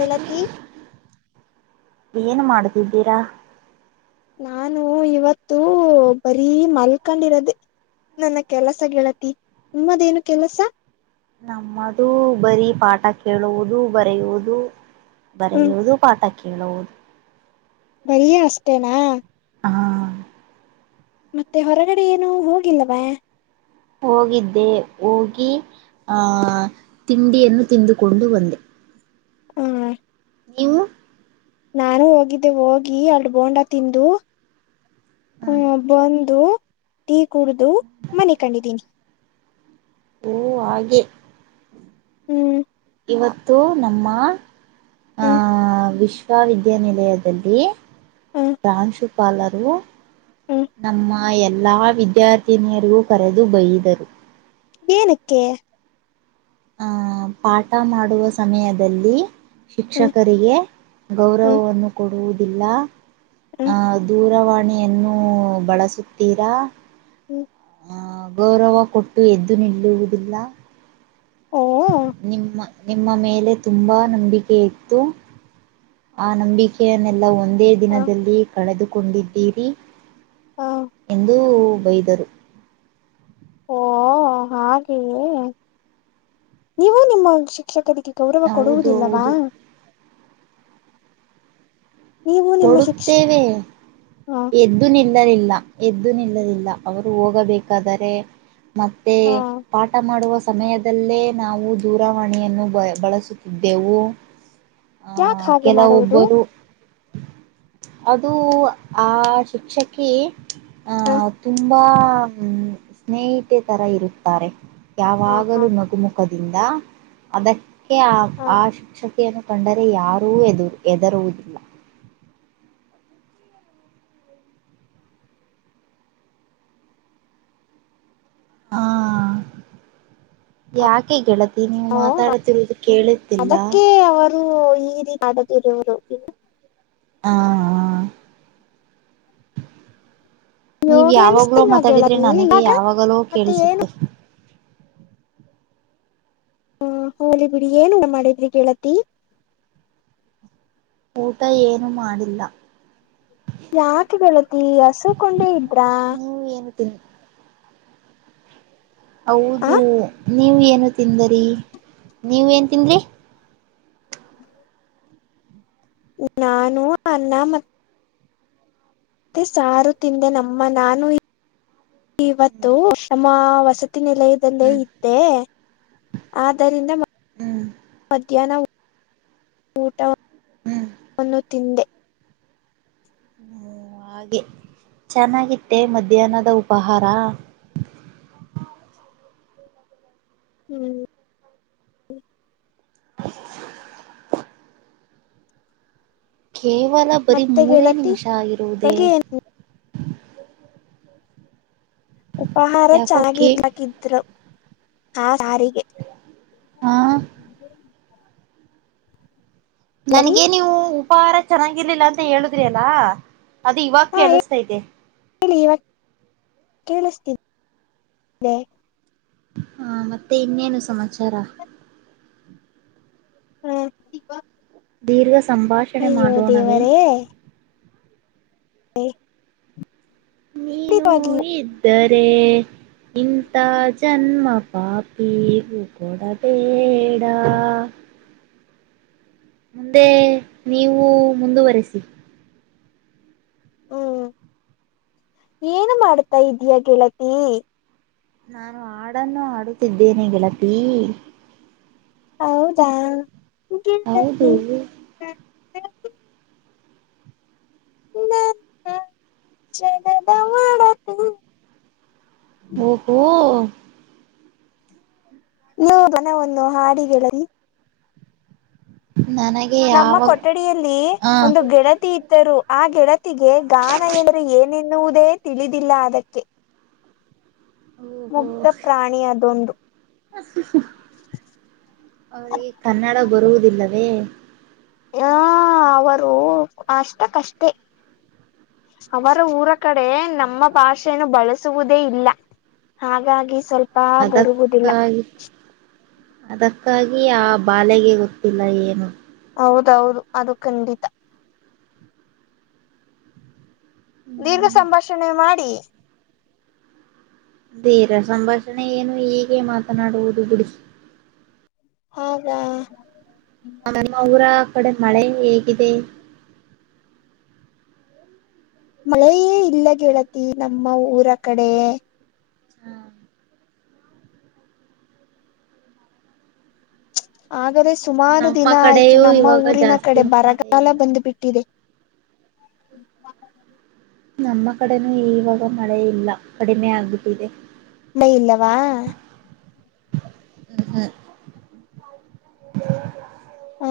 ಗೆಳತಿ ಏನು ಮಾಡ್ತಿದ್ದೀರಾ. ನಾನು ಇವತ್ತು ಬರೀ ಮಲ್ಕೊಂಡಿರೋದೆೆ. ನನ್ನ ಕೆಲಸ ಗೆಳತಿ ನಿಮ್ಮದೇನು ಕೆಲಸ. ನಮ್ಮದು ಬರೀ ಪಾಠ ಕೇಳುವುದು ಬರೆಯುವುದು. ಹ್ಮ ಬರಿಯುವುದು ಪಾಠ ಕೇಳುವುದು. ಬರೀ ಅಷ್ಟೇನಾ. ಹಾ ಮತ್ತೆ ಹೊರಗಡೆ ಏನು ಹೋಗಿಲ್ಲವಾ. ಹೋಗಿದ್ದೆ ಹೋಗಿ ಆ ತಿಂಡಿಯನ್ನು ತಿಂದುಕೊಂಡು ಬಂದೆ. ಹ್ಮ ನೀವು. ನಾನು ಹೋಗಿದ್ದೆ ಹೋಗಿ ಅಲ್ಲ ಬೋಂಡ ತಿಂದು. ಹ್ಮ್ ಬಂದು ಟೀ ಕುಡ್ದು ಮನಿಕೊಂಡಿದ್ದೀನಿ. ಓ ಹಾಗೆ. ಹ್ಮ್ ಇವತ್ತು ನಮ್ಮ ಹ್ಮ್ ವಿಶ್ವವಿದ್ಯಾನಿಲಯದಲ್ಲಿ ಹ್ಮ್ ಪ್ರಾಂಶುಪಾಲರು ಹ್ಮ್ ನಮ್ಮ ಆ ಎಲ್ಲಾ ವಿದ್ಯಾರ್ಥಿನಿಯರಿಗೂ ಕರೆದು ಬೈದರು. ಏನಕ್ಕೆ. ಆಹ್ ಪಾಠ ಮಾಡುವ ಸಮಯದಲ್ಲಿ. ಹ್ಮ್ ಶಿಕ್ಷಕರಿಗೆ ಹ್ಮ್ ಗೌರವವನ್ನು ಕೊಡುವುದಿಲ್ಲ ಹ್ಮ್ ಅದು ದೂರವಾಣಿಯನ್ನು ಬಳಸುತ್ತೀರಾ. ಹ್ಮ್ ಆ ಗೌರವ ಕೊಟ್ಟು ಎದ್ದು ನಿಲ್ಲುವುದಿಲ್ಲ. ಓಹ ಓ. ನಿಮ್ಮ ನಿಮ್ಮ ಮೇಲೆ ತುಂಬಾ ನಂಬಿಕೆ ಇತ್ತು. ಆ ನಂಬಿಕೆಯನ್ನೆಲ್ಲಾ ಒಂದೇ ಹ ದಿನದಲ್ಲಿ ಕಳೆದುಕೊಂಡಿದ್ದೀರಿ. ಹಾ ಎಂದು ಬೈದರು. ಓ ಹಾಗೆಯೇ ನೀವು ನಿಮ್ಮ ಶಿಕ್ಷಕರಿಗೆ ಗೌರವ ಹೌದು ಕೊಡುವುದಿಲ್ಲವಾ. ಹೌದು ನೀವು ನಿಮ್ಮ ಶಿಕ್ಷಣ ಕೊಡುತ್ತೇವೆ ಹ ಎ್ದ ದ್ದು ಎದ್ದು ನಿಲ್ಲಲಿಲ್ಲ ಎದ್ದು ನಿಲ್ಲಲಿಲ್ಲ ಅವರು ಹೋಗಬೇಕಾದರೆ. ಮತ್ತೆ ಹ ಪಾಠ ಮಾಡುವ ಸಮಯ್ ದಲ್ಲೇ ನಾವು ದೂರವಾಣಿಯನ್ನು ಬ ಬಳಸುತ್ತಿದ್ದೆವು. ಹಾ ಯಾಕೆ ಹಾಗೆ ಕೆಲ ಮಾಡುವುದು ಒಬ್ಬರು. ಅದು ಆ ಶಿಕ್ಷಕಿ ಆ ಹ ತುಂಬ ತುಂಬಾ ಸ್ನೇಹಿತೆ ತರ ಇರುತ್ತಾರೆ ಹ ಯಾವಾಗಲೂ ನಗುಮುಖ ಖದಿಂದ ಅದಕ್ಕೆ ಆ ಹ ಆ ಶಿಕ್ಷಕ ನ್ನು ಕಂಡರೆ ಯಾರೂ ಎದುರು ಹೆದರುವುದಿಲ್ಲ. ಹಾ ಯಾಕೆ ಗೆಳತಿ ಈ ನೀವು ಹ ಮಾತಾಡತಿರುವುದು ಕೇಳುತ್ತಿಲ್ಲ. ಇದು ಈ ರೀತಿ ಮಾಡದಿರೋವುದು. ಹಾ ಅಯ್ಯೋ ನೀವ ಯಾವಾಗ್ಲೋ ಕೇಳಿಸ್ತಿಲ್ವಾ ಮಾತಾಡಿದ್ರೆ ಗೆಳತಿ ನನಗೆ ಇವಾಗ ಯಾವಾಗಲೋ ಮತ್ತೆ ಏನು ಕೇಳಿಸುತ್ತೆ. ಹ ಹೋಲಿ ಬಿಡಿ ಏನ ಊಟ ಮಾಡಿದ್ರಿ ಗೆಳತಿ. ಊಟ ಏನು ಮಾಡಿಲ್ಲ. ಯಾಕೆ ಗೆಳತಿ ಹಸುವ ಕೊಂಡ್ರೆ ಇದ್ರಾ. ನೀವ ಏನ ತಿಂ ಆ ಹೌದು ನೀವ ಏನು ತಿಂದ್ರಿ ನೀವ ಏನ್ ತಿಂದ್ರಿ. ನಾನು ಅನ್ನ ಮತ್ತೆ ಮತ್ತೆ ಸಾರು ತಿಂದೆ ನಮ್ಮ ನಾನು ಇವತ್ತು ಹ್ಮ್ ನಮ್ಮ ವಸತಿ ನೆಲಯ ಇಲ್ಲೇ ಹ್ಮ್ ಇದೆ ಆದ್ದರಿಂದ ಹ್ಮ್ ಮಧ್ಯಾಹ್ನ ಹ್ಮ್ ಊಟವನ್ನು [unintelligible] ತಿಂದೆ ಹುಂ ಹಾಗೆ ಚೆನ್ನಾಗಿತ್ತೆ ಮಧ್ಯಾಹ್ನದ ಉಪಾಹಾರಾ. ಹುಂ [inaudible] ಕೇವಲ ಬರೀ ಮತ್ತೆ ಮೂರೇ ಗೆಳತಿ ನಿಮಿಷ ಆಗಿರುವುದೇ. ಬೆಳಗ್ಗೆ ಉಪಾಹಾರ ಯಾಕೋಕೆ ಚೆನ್ನಾಗಿಲ್ಲ ಹಾಕಿತ್ತರು ಆ ಸಾರಿಗೆ [unintelligible] ಹಾ ಎಲ್ಲರಿ ನನ್ಗೆ ನೀವು ಉಪಹಾರ ಚೆನ್ನಾಗಿರ್ಲಿಲ್ಲ ಅಂತ ಹೇಳುದ್ರಿ ಅಲ್ಲಾ ಅದು ಇವಾಗ ಹಾ ಕೇಳಿಸತೈತೆ. ಹೇಳಿ ಇವತ್ತು ಕೇಳಿಸ್ತೀನಿ [unintelligible] ಹಾ ಮತ್ತೆ ಇನ್ನೇನು ಸಮಾಚಾರಾ [unintelligible] ದೀರ್ಘ ಸಂಭಾಷಣೆ ಅಯ್ಯೋ ಮಾಡೋಣವೆ. ದೇವರೇ [unintelligible] ನೀನು ಖಂಡಿತವಾಗಿಯೂ ಇದ್ದರೆ ಇಂಥ ಜನ್ಮ ಪಾಪಿ ಪವು ಕೊಡ ಬೇಡಾ ಮುಂದೆ ನೀವು ಮುಂದುವರಿಸಿ. ಹುಂ ಏನು ಮಾಡ್ತಾ ಇದೀಯಾ ಗೆಳತಿ. ನಾನು ಹಾಡನ್ನು ಆಡುತ್ತಿದ್ದೇನೆ ಗೆಳತಿ. ಹೌದಾ ನಿಗೇ ಹೌದು. [unintelligible] [unintelligible] ಓಹೋ ಓ ನೀವು ಬನವನ್ನು ಹಾಡು ಹೇಳರಿ. ನನಗೆ ನಮ್ಮ ಯಾವಾಗ ಕೊಠಡಿಯಲ್ಲಿ ಆ. ಒಂದು ಗೆಳತಿ ಇ ದರು ಆ ಗೆಳತಿಗೆ ಗಾನ ಎಂದ್ರೆ ಏನೆನ್ನುವುದೇ ತಿಳಿದಿಲ್ಲ ಅದಕ್ಕೆ. ಮುಗ್ಧ ಪ್ರಾಣಿ ಅದೊಂದು. [inaudible] ಅವ್ರಿಗೆ ಕನ್ನಡ ಬರುವುದಿಲ್ಲವೇ. ಯಾ ಅವರು ಅಷ್ಟಕಷ್ಟೇ. ಅವರ ಊರ ಕಡೆ ನಮ್ಮ ಭಾಷೆಯನ್ನು ಬಳಸುವುದೇ ಇಲ್ಲಾ. ಹಾಗಾಗಿ ಸ್ವಲ್ಪಾ ಬರುವುದಿಲ್ಲಾ. ಅದಕ್ಕಾಗಿ ಅದಕ್ಕಾಗಿ ಆ ಬಾಲೆಗೆ ಗೊತ್ತಿಲ್ಲಾ ಏನು. ಹೌದೌದು ಅದು ಖಂಡಿತಾ. ನೀವು ಹ್ಮ್. ಸಂಭಾಷಣೆ ಮಾಡಿ. ಧೀರ ಸಂಭಾಷಣೆ ಏನು ಹೀಗೆ ಮಾತನಾಡುವುದು ಬಿಡಿ. ಹೌದಾ. ನಿಮ್ಮ ಊರ ಕಡೆ ಮಳೆ ಹೇಗಿದೆ. ಮಳೆಯೇ ಇಲ್ಲಾ ಗೆಳತಿ ನಮ್ಮ ಊರ ಕಡೆ. ಹಾ [unintelligible] ಆದರೆ ಸುಮಾರು ನಮ್ಮ ದಿನ ಆಯ್ತು ಕಡೆಯೂ ನಮ್ಮ ಇವಾಗ ಊರಿನ ಜಾಸ್ತಿ ಕಡೆ ಮಳೆ ಬರಗಾಲ ಇಲ್ಲ ಬಂದು ಬಿಟ್ಟಿದೆ. [inaudible] ನಮ್ಮ ಕಡೆನೂ ಇವಾಗ ಮಳೆ ಇಲ್ಲಾ ಕಡಿಮೆ ಆಗ್ಬಿಟ್ಟಿದೆ. [unintelligible] ಇಲ್ಲವಾ. ಹ್ಮ್ ಹ್ಮ್ ಹಾ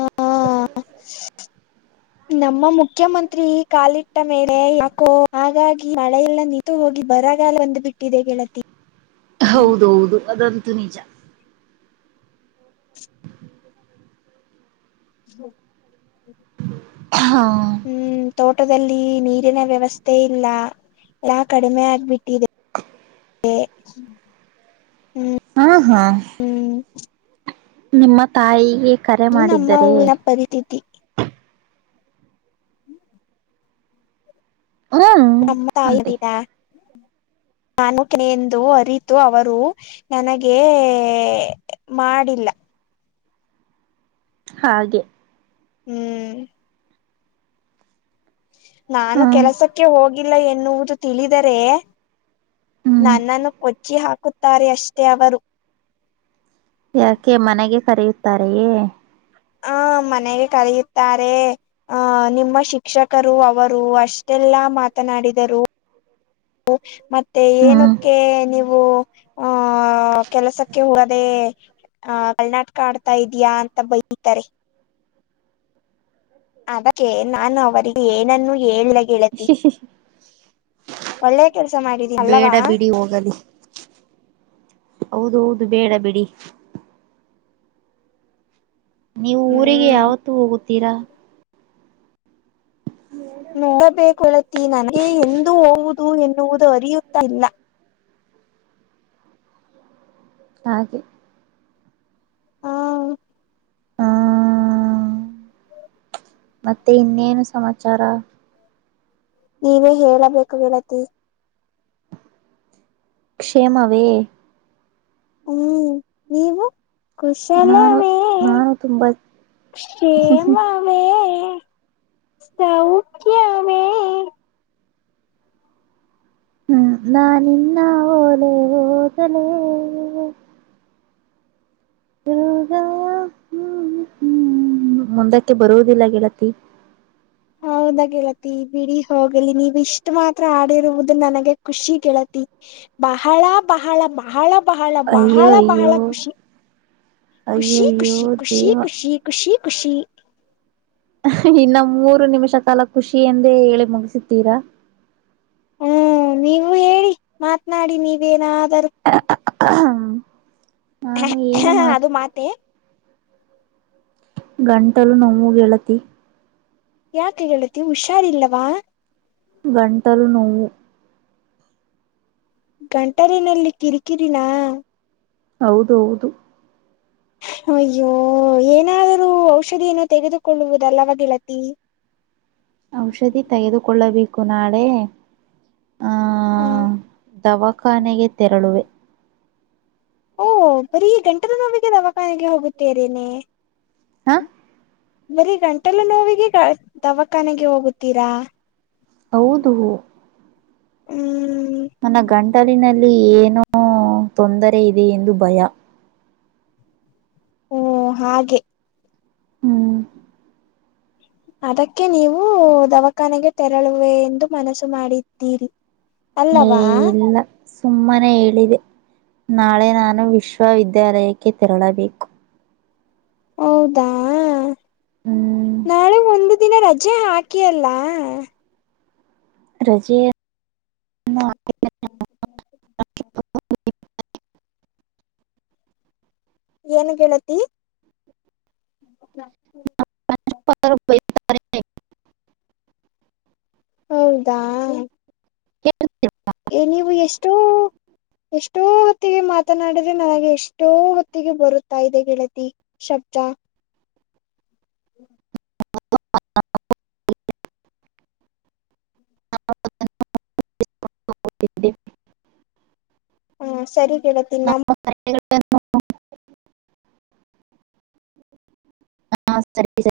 [unintelligible] ನಮ್ಮ ಮುಖ್ಯಮಂತ್ರಿ ಕಾಲಿಟ್ಟ ಮೇಲೆ ಯಾಕೋ ಹಾಗಾಗಿ ಮಳೆ ಎಲ್ಲ ನಿ ತು ಹೋಗಿ ಬರಗಾಲ ಬಂದು ಬಿಟ್ಟಿದೆ ಗೆಳತಿ. ಹೌದೌದು ಅದಂತೂ ನಿಜ. [unintelligible] [unintelligible] ಹ್ಮ್ ತೋಟದಲ್ಲಿ ನೀರಿನ ವ್ಯವಸ್ಥೆ ಇಲ್ಲ ಎಲ್ಲಾ ಕಡಿಮೆ ಆಗ್ಬಿಟ್ಟಿದೆ. [unintelligible] ಹಾ ಹಾ ಹ್ಮ್ ನಿಮ್ಮ ತಾಯಿಗೆ ಕರೆ ಇದು ನಮ್ಮ ಮಾಡಿದ್ದರೆ. ಊರಿನ ಪರಿಸ್ಥಿತಿ ಹ್ಮ್ ನಮ್ಮ್ ತಾಯಿ ಅಂತೆ ದಿಗಾ ನಾನು ಕೆನೆ ಎಂದು ಅರಿತು ಅವರು ನನಗೆ ಮಾಡಿಲ್ಲ ಹಾಗೆ ಹ್ಮ್ ನಾನು ಹ್ಮ್ ಕೆಲಸಕ್ಕೆ ಹೋಗಿಲ್ಲ ಎನ್ನುವುದು ತಿಳಿದರೆ. ಹ್ಮ್ ನನ್ನನ್ನು ಕೊಚ್ಚಿ ಹಾಕುತ್ತಾರೆ ಅಷ್ಟೇ ಅವರು. ಯಾಕೆ ಮನೆಗೆ ಕರೆಯುತ್ತಾರೆಯೇ. ಹ ಮನೆಗೆ ಕರಿಯುತ್ತಾರೆ. ಆಹ ನಿಮ್ಮ ಶಿಕ್ಷಕರು ಅವರು ಅಷ್ಟೆಲ್ಲಾ ಮಾತನಾಡಿದರು. ಮತ್ತೆ ಹ್ಮ್ ಏನಕ್ಕೆ ನೀವು ಹಾ ಕೆಲಸಕ್ಕೆ ಹೋದೇ. ಹ ಕಳ್ಳ ನಾಟ್ಕಾ ಆಡ್ತಾ ಇದಿಯಾ ಅಂತ ಬೈತಾರೆ. ಅದಕ್ಕೆ ನಾನು ಅವರಿಗೆ ಏನನ್ನು ಹೇಳ್ ಹೂ ಹೂ ಒಳ್ಳೆ ಕೆಲ್ಸ ಮಾಡಿದೀನಿ ಬೇಡ ಅಲ್ಲವಾ ಬಿಡಿ ಹೋಗಲಿ. ಹೌದೌದು ಬೇಡ ಬಿಡಿ. ನೀವು ಊರಿಗೆ ಹ್ಮ್ ಯಾವತ್ತು ಹೋಗುತ್ತೀರಾ. [unintelligible] ನೋಡಬೇಕ ಗೆಳತಿ ನನಗೆ ಎಂದು ಹೋಗುದು ಎನ್ನುವುದು ಅರಿಯುತ್ತಾ ಇಲ್ಲ. ಹಾಗೆ ಹಾ ಹಾ ಹಾ ಮತ್ತೆ ಇನ್ನೇನು ಸಮಾಚಾರ ನೀವೇ ಹೇಳಬೇಕು ಗೆಳತಿ. ಕ್ಷೇಮವೇ ಹ್ಮ್ ನೀವು ನಾನು ಕುಶಲವೇ ನಾನು ತುಂಬಾ ಕ್ಷೇಮವೇ. ವೇ ಸೌಖ್ಯ ವೇ ಹ್ಮ್ ನಾ ನಿನ್ನ ಓಲೇ ಓದಲೇ. ಯೋಗ ಹ್ಮ್ ಹ್ಮ್ ಮುಂದಕ್ಕೆ ಬರುವುದಿಲ್ಲ ಗೆಳತಿ. ಹೌದಾ ಗೆಳತಿ ಬಿಡಿ ಹೋಗ್ಲಿ ನೀವು ಇಷ್ಟ್ ಮಾತ್ರ ಆಡಿರುವುದು ನನಗೆ ಖುಷಿ ಗೆಳತಿ. ಬಹಳ ಬಹಳ ಬಹಳ. ಬಹಳ ಅಯ್ಯೋ ಬಹಳ ಬಹಳ ಅಯ್ಯೋ ಖುಷಿ ಅಯ್ಯೋ ಖುಷಿ ಅಯ್ಯೋ ಖುಷಿ ಖುಷಿ ದೇವ ಖುಷಿ. ಖುಷಿ ಖುಷಿ ಇನ್ನ ಮೂರು ನಿಮಿಷ ಕಾಲ ಖುಷಿ ಎಂದೇ ಹೇಳಿ ಮುಗಿಸಿತೀರಾ. ಹ್ಮ್ ನೀವು ಹೇಳಿ ಮಾತ್ನಾಡಿ ನೀವೇನಾದರೂ. ಹಾ ನಾನು ಏನು ಹಾ ಮಾತ್ ಅದು ಮಾತೇ. ಗಂಟಲು ನೋವು ಗೆಳತಿ. ಯಾಕೆ ಗೆಳತಿ ಹುಷಾರಿಲ್ಲವಾ. ಗಟಲು ನೋವು. ಗಂಟಲಿನಲ್ಲಿ ಕಿರಿಕಿರಿನಾ. ಹೌದು ಹೌದು. ಅಯ್ಯೋ ಏನಾದರೂ ಔಷಧಿಯನ್ನು ತೆಗೆದುಕೊಳ್ಳುವುದಲ್ಲವ ಗೆಳತಿ. ಔಷಧಿ ತೆಗೆದುಕೊಳ್ಳಬೇಕು ನಾಳೆ. ಆ ದವಾಖಾನೆಗೆ ತೆರಳುವೆ. ಓಹ್ ಬರೀ ಗಂಟಲುನೊವಿಗೆ ದವಾಖಾನೆಗೆ ಹೋಗುತ್ತೇರನೆ. ಹಾ ಬರಿ ಗಂಟಲು ನೋವಿಗೆ ಗ ದವಾಖಾನೆಗೆ ಹೋಗುತ್ತೀರಾ. ಹೌದು ಹ್ಮ್ ನನ್ನ ಗಂಟಲಿನಲ್ಲಿ ಏನೋ ತೊಂದರೆ ಇದೆ ಎಂದು ಭಯ. ಓ ಹಾಗೆ. ಹ್ಮ್ ಅದಕ್ಕೆ ನೀವು ದವಾಖಾನೆಗೆ ತೆರಳುವೆ ಎಂದು ಮನಸ್ಸು ಮಾಡಿದ್ದೀರಿ. ಏ ಅಲ್ಲವಾ ಇಲ್ಲ. ಸುಮ್ಮನೆ ಹೇಳಿದೆ ನಾಳೆ ನಾನು ವಿಶ್ವವಿದ್ಯಾಲಯಕ್ಕೆ ತೆರಳಬೇಕು. ಹೌದಾ ಹ್ಮ್ ನಾಳೆ ಒಂದು ದಿನ ರಜೆ ಹಾಕಿ ಅಲ್ಲ. ರಜೆ ಇನ್ನು ಆಗಿಲ್ಲ. ಹ್ಮ್ ಏನು ಗೆಳತಿ. [inaudible] [unintelligible] ಹೌದಾ ಕೇ ಳ. [inaudible] ಎ ನೀವು ಎಷ್ಟೋ. ಎಷ್ಟೋ ಹೊತ್ತಿಗೆ ಮಾತನಾಡಿದ್ರೆ ನನಗೆ ಎಷ್ಟೋ ಹೊತ್ತಿಗೆ ಬರುತ್ತಾ ಇದೆ ಗೆಳತಿ. ಶಬ್ದ. [unintelligible] [unintelligible] ಹ್ಮ್ ಸರಿ ಗೆಳತಿ ನ [unintelligible] ಹಾ ಸರಿ ಸರಿ.